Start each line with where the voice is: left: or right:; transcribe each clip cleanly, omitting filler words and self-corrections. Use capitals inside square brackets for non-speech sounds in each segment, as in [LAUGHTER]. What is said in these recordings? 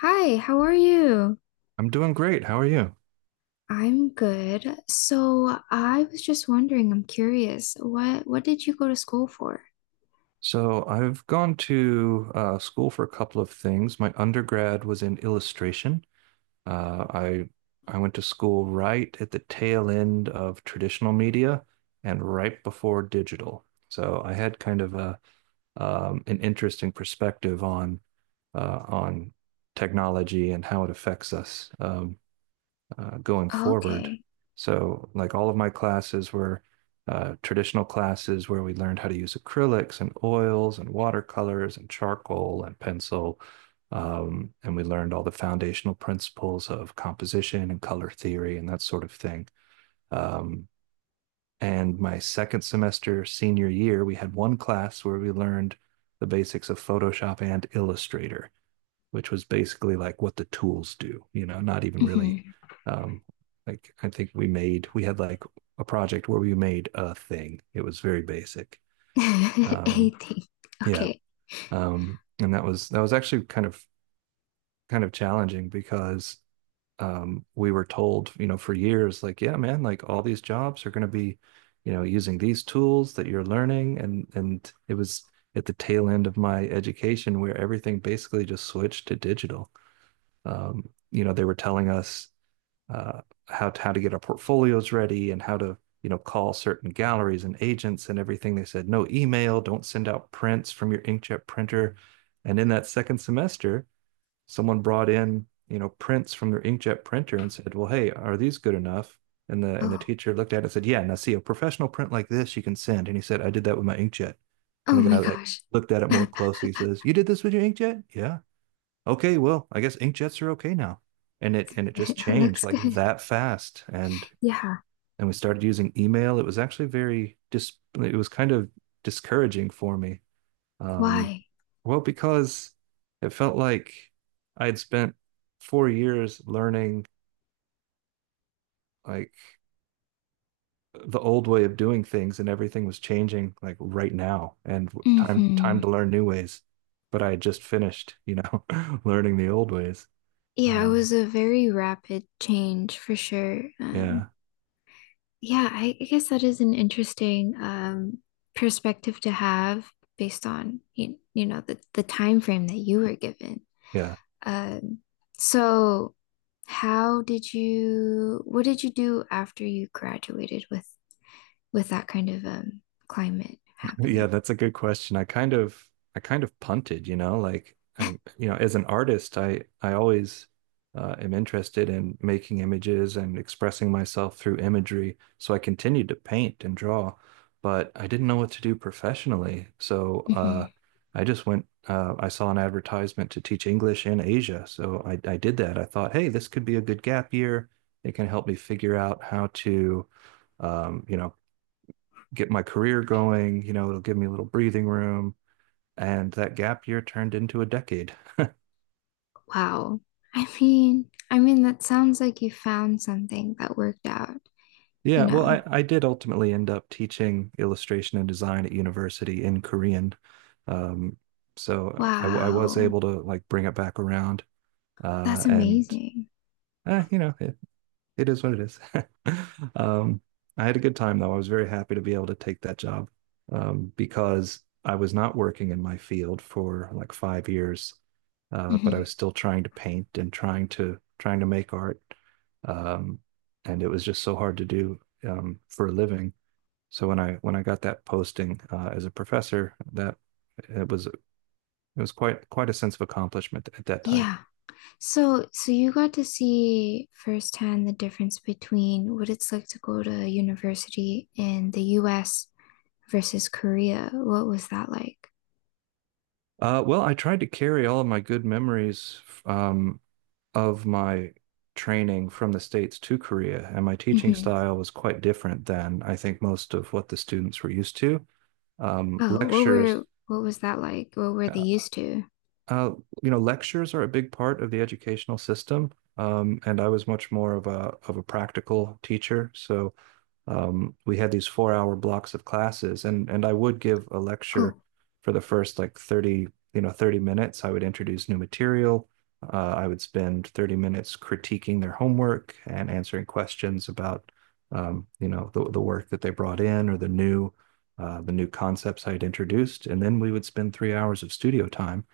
left: Hi, how are you?
right: I'm doing great. How are you?
left: I'm good. So I was just wondering, I'm curious, what did you go to school for?
right: So I've gone to school for a couple of things. My undergrad was in illustration. Uh, I I went to school right at the tail end of traditional media and right before digital. So I had kind of a an interesting perspective on technology and how it affects us. Going forward.
left: Okay.
right: So, like, all of my classes were traditional classes where we learned how to use acrylics and oils and watercolors and charcoal and pencil. And we learned all the foundational principles of composition and color theory and that sort of thing. Um, and my second semester, senior year, we had one class where we learned the basics of Photoshop and Illustrator, which was basically like what the tools do, not even really
left: Hmm.
right: um like, I think we had like a project where we made a thing. It was very basic.
left: [LAUGHS]
right: Um
left: Anything.
right: yeah.
left: Okay.
right: And that was actually kind of challenging, because we were told, for years, like, yeah man, like all these jobs are going to be, using these tools that you're learning, and it was at the tail end of my education where everything basically just switched to digital. They were telling us uh, how to get our portfolios ready, and how to call certain galleries and agents and everything. They said no email, don't send out prints from your inkjet printer. And in that second semester, someone brought in prints from their inkjet printer and said, well, hey, are these good enough? And the
left: Oh.
right: teacher looked at it and said, yeah. Now see, a professional print like this you can send. And he said, I did that with my inkjet.
left: Oh
right: And the
left: my
right: guy, like,
left: gosh.
right: looked at it more
left: [LAUGHS]
right: closely. He says, you did this with your inkjet? Yeah, okay, well, I guess inkjets are okay now. And it just
left: It
right: changed
left: looks
right: like
left: good.
right: that fast. And
left: Yeah.
right: and we started using email. It was actually very dis it was kind of discouraging for me. Um,
left: Why?
right: well, because it felt like I had spent 4 years learning, like, the old way of doing things, and everything was changing like right now, and time
left: Hmm.
right: to learn new ways. But I had just finished, [LAUGHS] learning the old ways.
left: Yeah, it
right: Um,
left: was a very rapid change for sure.
right: yeah,
left: Yeah, I guess that is an interesting perspective to have based on you know, the time frame that you were given.
right: yeah.
left: Um, so how did you what did you do after you graduated with that kind of climate
right: Yeah,
left: happening? [LAUGHS]
right: that's a good question. I kind of punted, like as an artist, I always am interested in making images and expressing myself through imagery. So I continued to paint and draw, but I didn't know what to do professionally. So
left: Mhm.
right: I just went. I saw an advertisement to teach English in Asia, so I did that. I thought, hey, this could be a good gap year. It can help me figure out how to um, you know, get my career going. It'll give me a little breathing room. And that gap year turned into a decade.
left: Wow. I mean that sounds like you found something that worked out, you
right: Yeah, well,
left: know.
right: I did ultimately end up teaching illustration and design at university in Korean. Um, so I was
left: Wow.
right: able to, like, bring it back around.
left: That's
right: And,
left: amazing.
right: eh, you know, It is what it is. [LAUGHS] Um, I had a good time though. I was very happy to be able to take that job, because I was not working in my field for like 5 years, but I was
left: Mhm.
right: still trying to paint and trying to make art, um, and it was just so hard to do, for a living. So when I got that posting as a professor, that it was quite a sense of accomplishment at that time.
left: Yeah. So, so you got to see firsthand the difference between what it's like to go to university in the US versus Korea. What was that like?
right: Well, I tried to carry all of my good memories um, of my training from the States to Korea, and my teaching
left: Hmm.
right: style was quite different than I think most of what the students were used to. Um,
left: Oh, what
right: lectures,
left: were what was that like? What were they
right: uh,
left: used to?
right: uh, lectures are a big part of the educational system, and I was much more of a practical teacher. So we had these 4-hour blocks of classes, and I would give a lecture
left: Oh,
right: for the first, like, 30, 30 minutes. I would introduce new material. I would spend 30 minutes critiquing their homework and answering questions about the work that they brought in, or the new concepts I had introduced. And then we would spend 3 hours of studio time,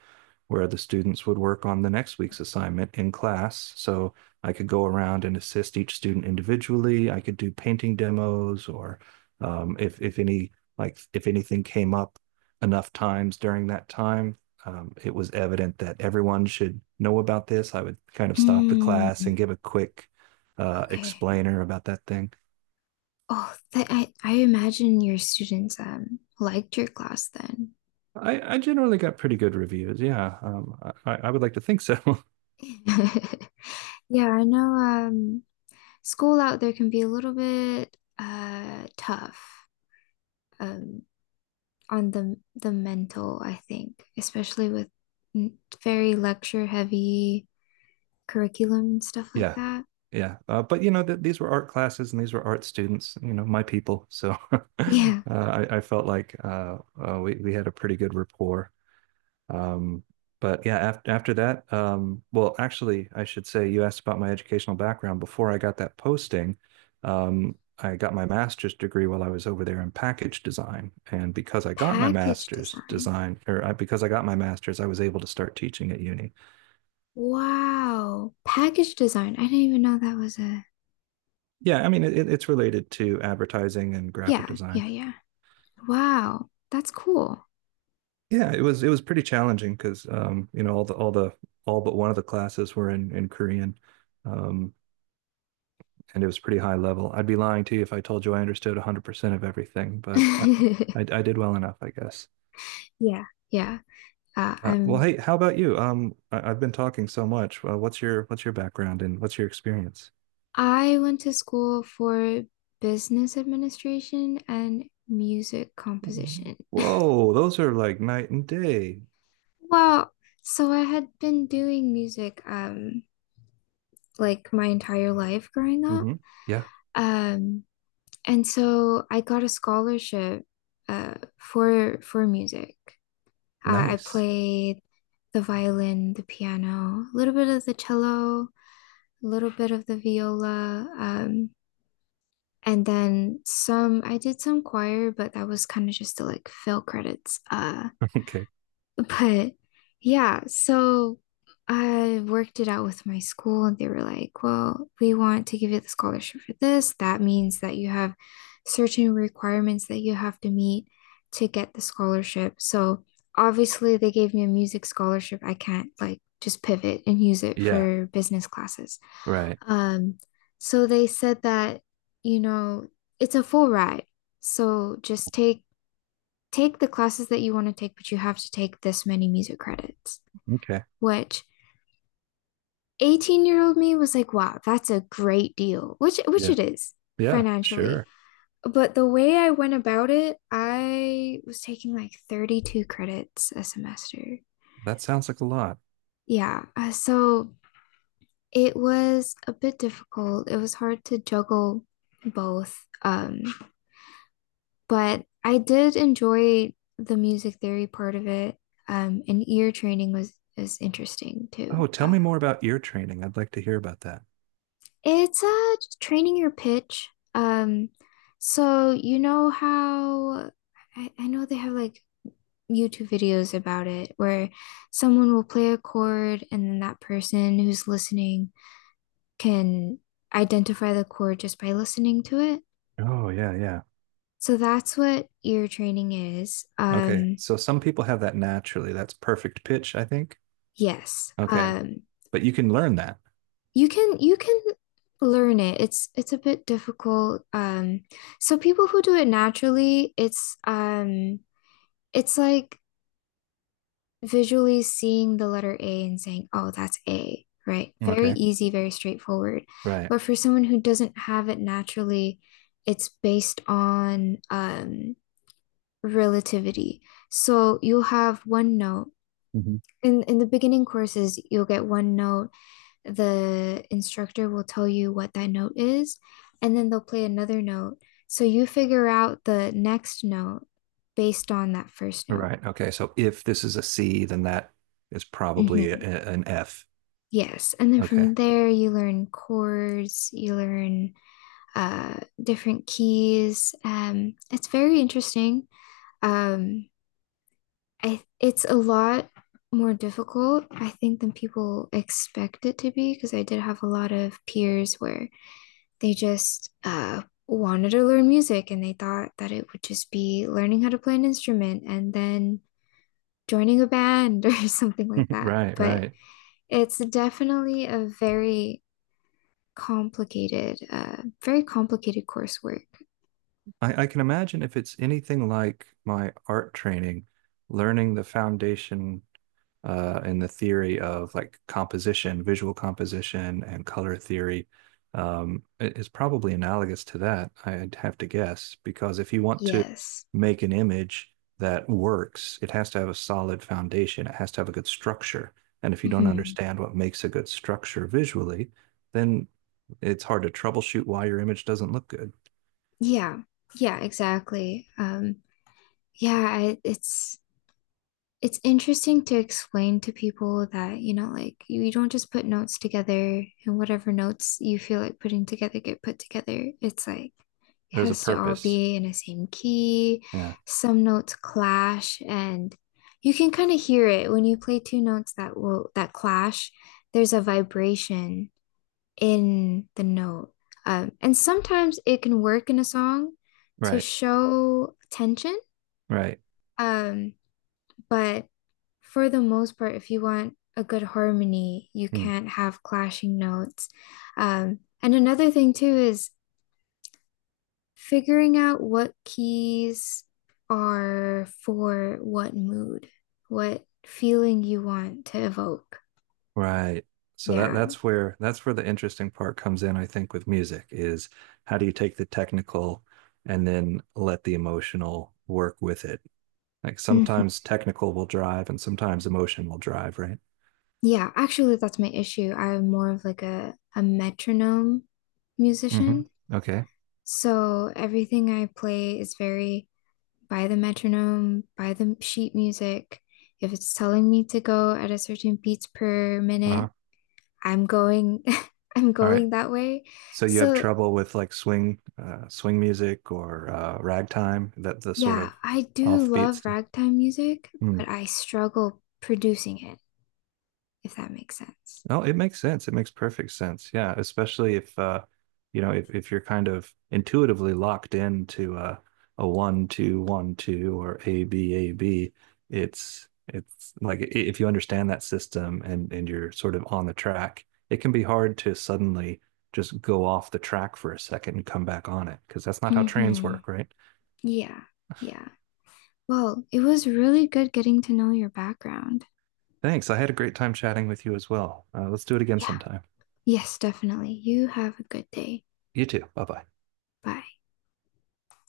right: where the students would work on the next week's assignment in class. So I could go around and assist each student individually. I could do painting demos, or if any like, if anything came up enough times during that time, it was evident that everyone should know about this, I would kind of stop the class
left: mm,
right: and give a quick
left: okay.
right: explainer about that thing.
left: Oh, that. I imagine your students liked your class then.
right: I generally got pretty good reviews. Yeah, I would like to think so. [LAUGHS]
left: [LAUGHS] Yeah, I know school out there can be a little bit tough. Um on the mental, I think, especially with very lecture heavy curriculum and stuff like
right: Yeah,
left: that.
right: yeah. But you know that these were art classes, and these were art students, my people. So [LAUGHS] uh,
left: Yeah,
right: I, I felt like we had a pretty good rapport. Um, but yeah, after that, well, actually, I should say, you asked about my educational background. Before I got that posting, I got my master's degree while I was over there in package design. And
left: package design.
right: because I got my master's, I was able to start teaching at uni.
left: Wow. Package design. I didn't even know that was a
right: Yeah, I mean, it's related to advertising and graphic
left: yeah,
right: design.
left: yeah, yeah. Wow. That's cool.
right: Yeah, it was pretty challenging, because all but one of the classes were in Korean, um, and it was pretty high level. I'd be lying to you if I told you I understood 100% of everything, but I, I,
left: [LAUGHS]
right: I did well enough, I guess.
left: Yeah, yeah. Uh,
right: Well,
left: I'm
right: hey, how about you? I've been talking so much. What's your background, and what's your experience?
left: I went to school for business administration and music composition.
right: Whoa, those are like night and day.
left: [LAUGHS] Well, so I had been doing music like my entire life growing up.
right: Hmm. Yeah,
left: Um, and so I got a scholarship for music. I
right: nice.
left: played the violin, the piano, a little bit of the cello, a little bit of the viola, and then some. I did some choir, but that was kind of just to like fill credits. Uh,
right: [LAUGHS] Okay.
left: But yeah, so I worked it out with my school, and they were like, well, we want to give you the scholarship for this. That means that you have certain requirements that you have to meet to get the scholarship. So obviously, they gave me a music scholarship. I can't like just pivot and use it
right: Yeah,
left: for business classes.
right: right.
left: Um, so they said that, you know, it's a full ride. So just take the classes that you want to take, but you have to take this many music credits,
right: Okay.
left: which 18-year-old year old me was like, wow, that's a great deal, which
right: Yeah,
left: it is
right: yeah,
left: financially.
right: sure.
left: But the way I went about it, I was taking like 32 credits a semester.
right: That sounds like a lot.
left: Yeah, so it was a bit difficult. It was hard to juggle both. Um, But I did enjoy the music theory part of it. And ear training was is interesting too.
right: Oh, tell me more about ear training. I'd like to hear about that.
left: It's training your pitch. Um, so you know how I know they have like YouTube videos about it where someone will play a chord and then that person who's listening can identify the chord just by listening to it.
right: Oh, yeah, yeah.
left: So that's what ear training is.
right: Okay. So some people have that naturally. That's perfect pitch, I think.
left: Yes.
right: Okay. But you can learn that.
left: You can learn it. It's a bit difficult. So people who do it naturally, it's like visually seeing the letter A and saying, "Oh, that's A," right? Very
right: Okay.
left: easy, very straightforward.
right: Right.
left: But for someone who doesn't have it naturally, it's based on relativity. So you'll have one note.
right: Mhm.
left: In the beginning courses, you'll get one note the instructor will tell you what that note is, and then they'll play another note. So you figure out the next note based on that first note.
right: Right. Okay. So if this is a C, then that is probably a,
left: Hmm.
right: an F.
left: Yes. And then
right: Okay.
left: from there, you learn chords, you learn different keys. It's very interesting. Um, it's a lot more difficult, I think, than people expect it to be because I did have a lot of peers where they just wanted to learn music and they thought that it would just be learning how to play an instrument and then joining a band [LAUGHS] or something like
right: [LAUGHS]
left: that.
right: Right,
left: But
right: right.
left: it's definitely a very complicated coursework.
right: I can imagine, if it's anything like my art training, learning the foundation, in the theory of, like, composition, visual composition, and color theory, it's probably analogous to that, I'd have to guess, because if you want to
left: Yes.
right: make an image that works, it has to have a solid foundation, it has to have a good structure. And if you don't
left: Hmm.
right: understand what makes a good structure visually, then it's hard to troubleshoot why your image doesn't look good.
left: Yeah. Yeah, exactly. It's interesting to explain to people that, you know, like don't just put notes together and whatever notes you feel like putting together get put together. It's like it
right: There's a
left: has to all
right: purpose.
left: be in the same key.
right: Yeah.
left: Some notes clash and you can kind of hear it when you play two notes that clash. There's a vibration in the note. And sometimes it can work in a song to
right: Right.
left: show tension.
right: Right.
left: Um, but for the most part, if you want a good harmony, you
right: Hmm.
left: can't have clashing notes. And another thing too is figuring out what keys are for what mood, what feeling you want to evoke.
right: Right. So that
left: Yeah.
right: that's where that's where the interesting part comes in, I think, with music is, how do you take the technical and then let the emotional work with it? Like,
left: Mhm.
right: sometimes technical will drive and sometimes emotion will drive, right?
left: Yeah, actually, that's my issue. I'm more of like a metronome
right: Mm-hmm.
left: musician.
right: Okay.
left: So everything I play is very by the metronome, by the sheet music. If it's telling me to go at a certain beats per minute,
right: Uh-huh.
left: I'm going [LAUGHS] I'm
right: All right.
left: going that way.
right: So you have
left: So,
right: trouble with, like, swing music, or ragtime, that the sort
left: yeah,
right: of
left: I do
right: offbeat
left: love
right: stuff.
left: ragtime music, but I struggle producing it, if that makes sense.
right: No, it makes sense. It makes perfect sense. Yeah, especially if you're kind of intuitively locked into a one, two, one, two, or A, B, A, B, it's like, if you understand that system, and you're sort of on the track, it can be hard to suddenly just go off the track for a second and come back on it, because that's not how trains
left: Mhm.
right: work, right?
left: Yeah. Yeah. Well, it was really good getting to know your background.
right: Thanks. I had a great time chatting with you as well. Let's do it again
left: Yeah.
right: sometime.
left: Yes, definitely. You have a good day.
right: You too. Bye bye.
left: Bye.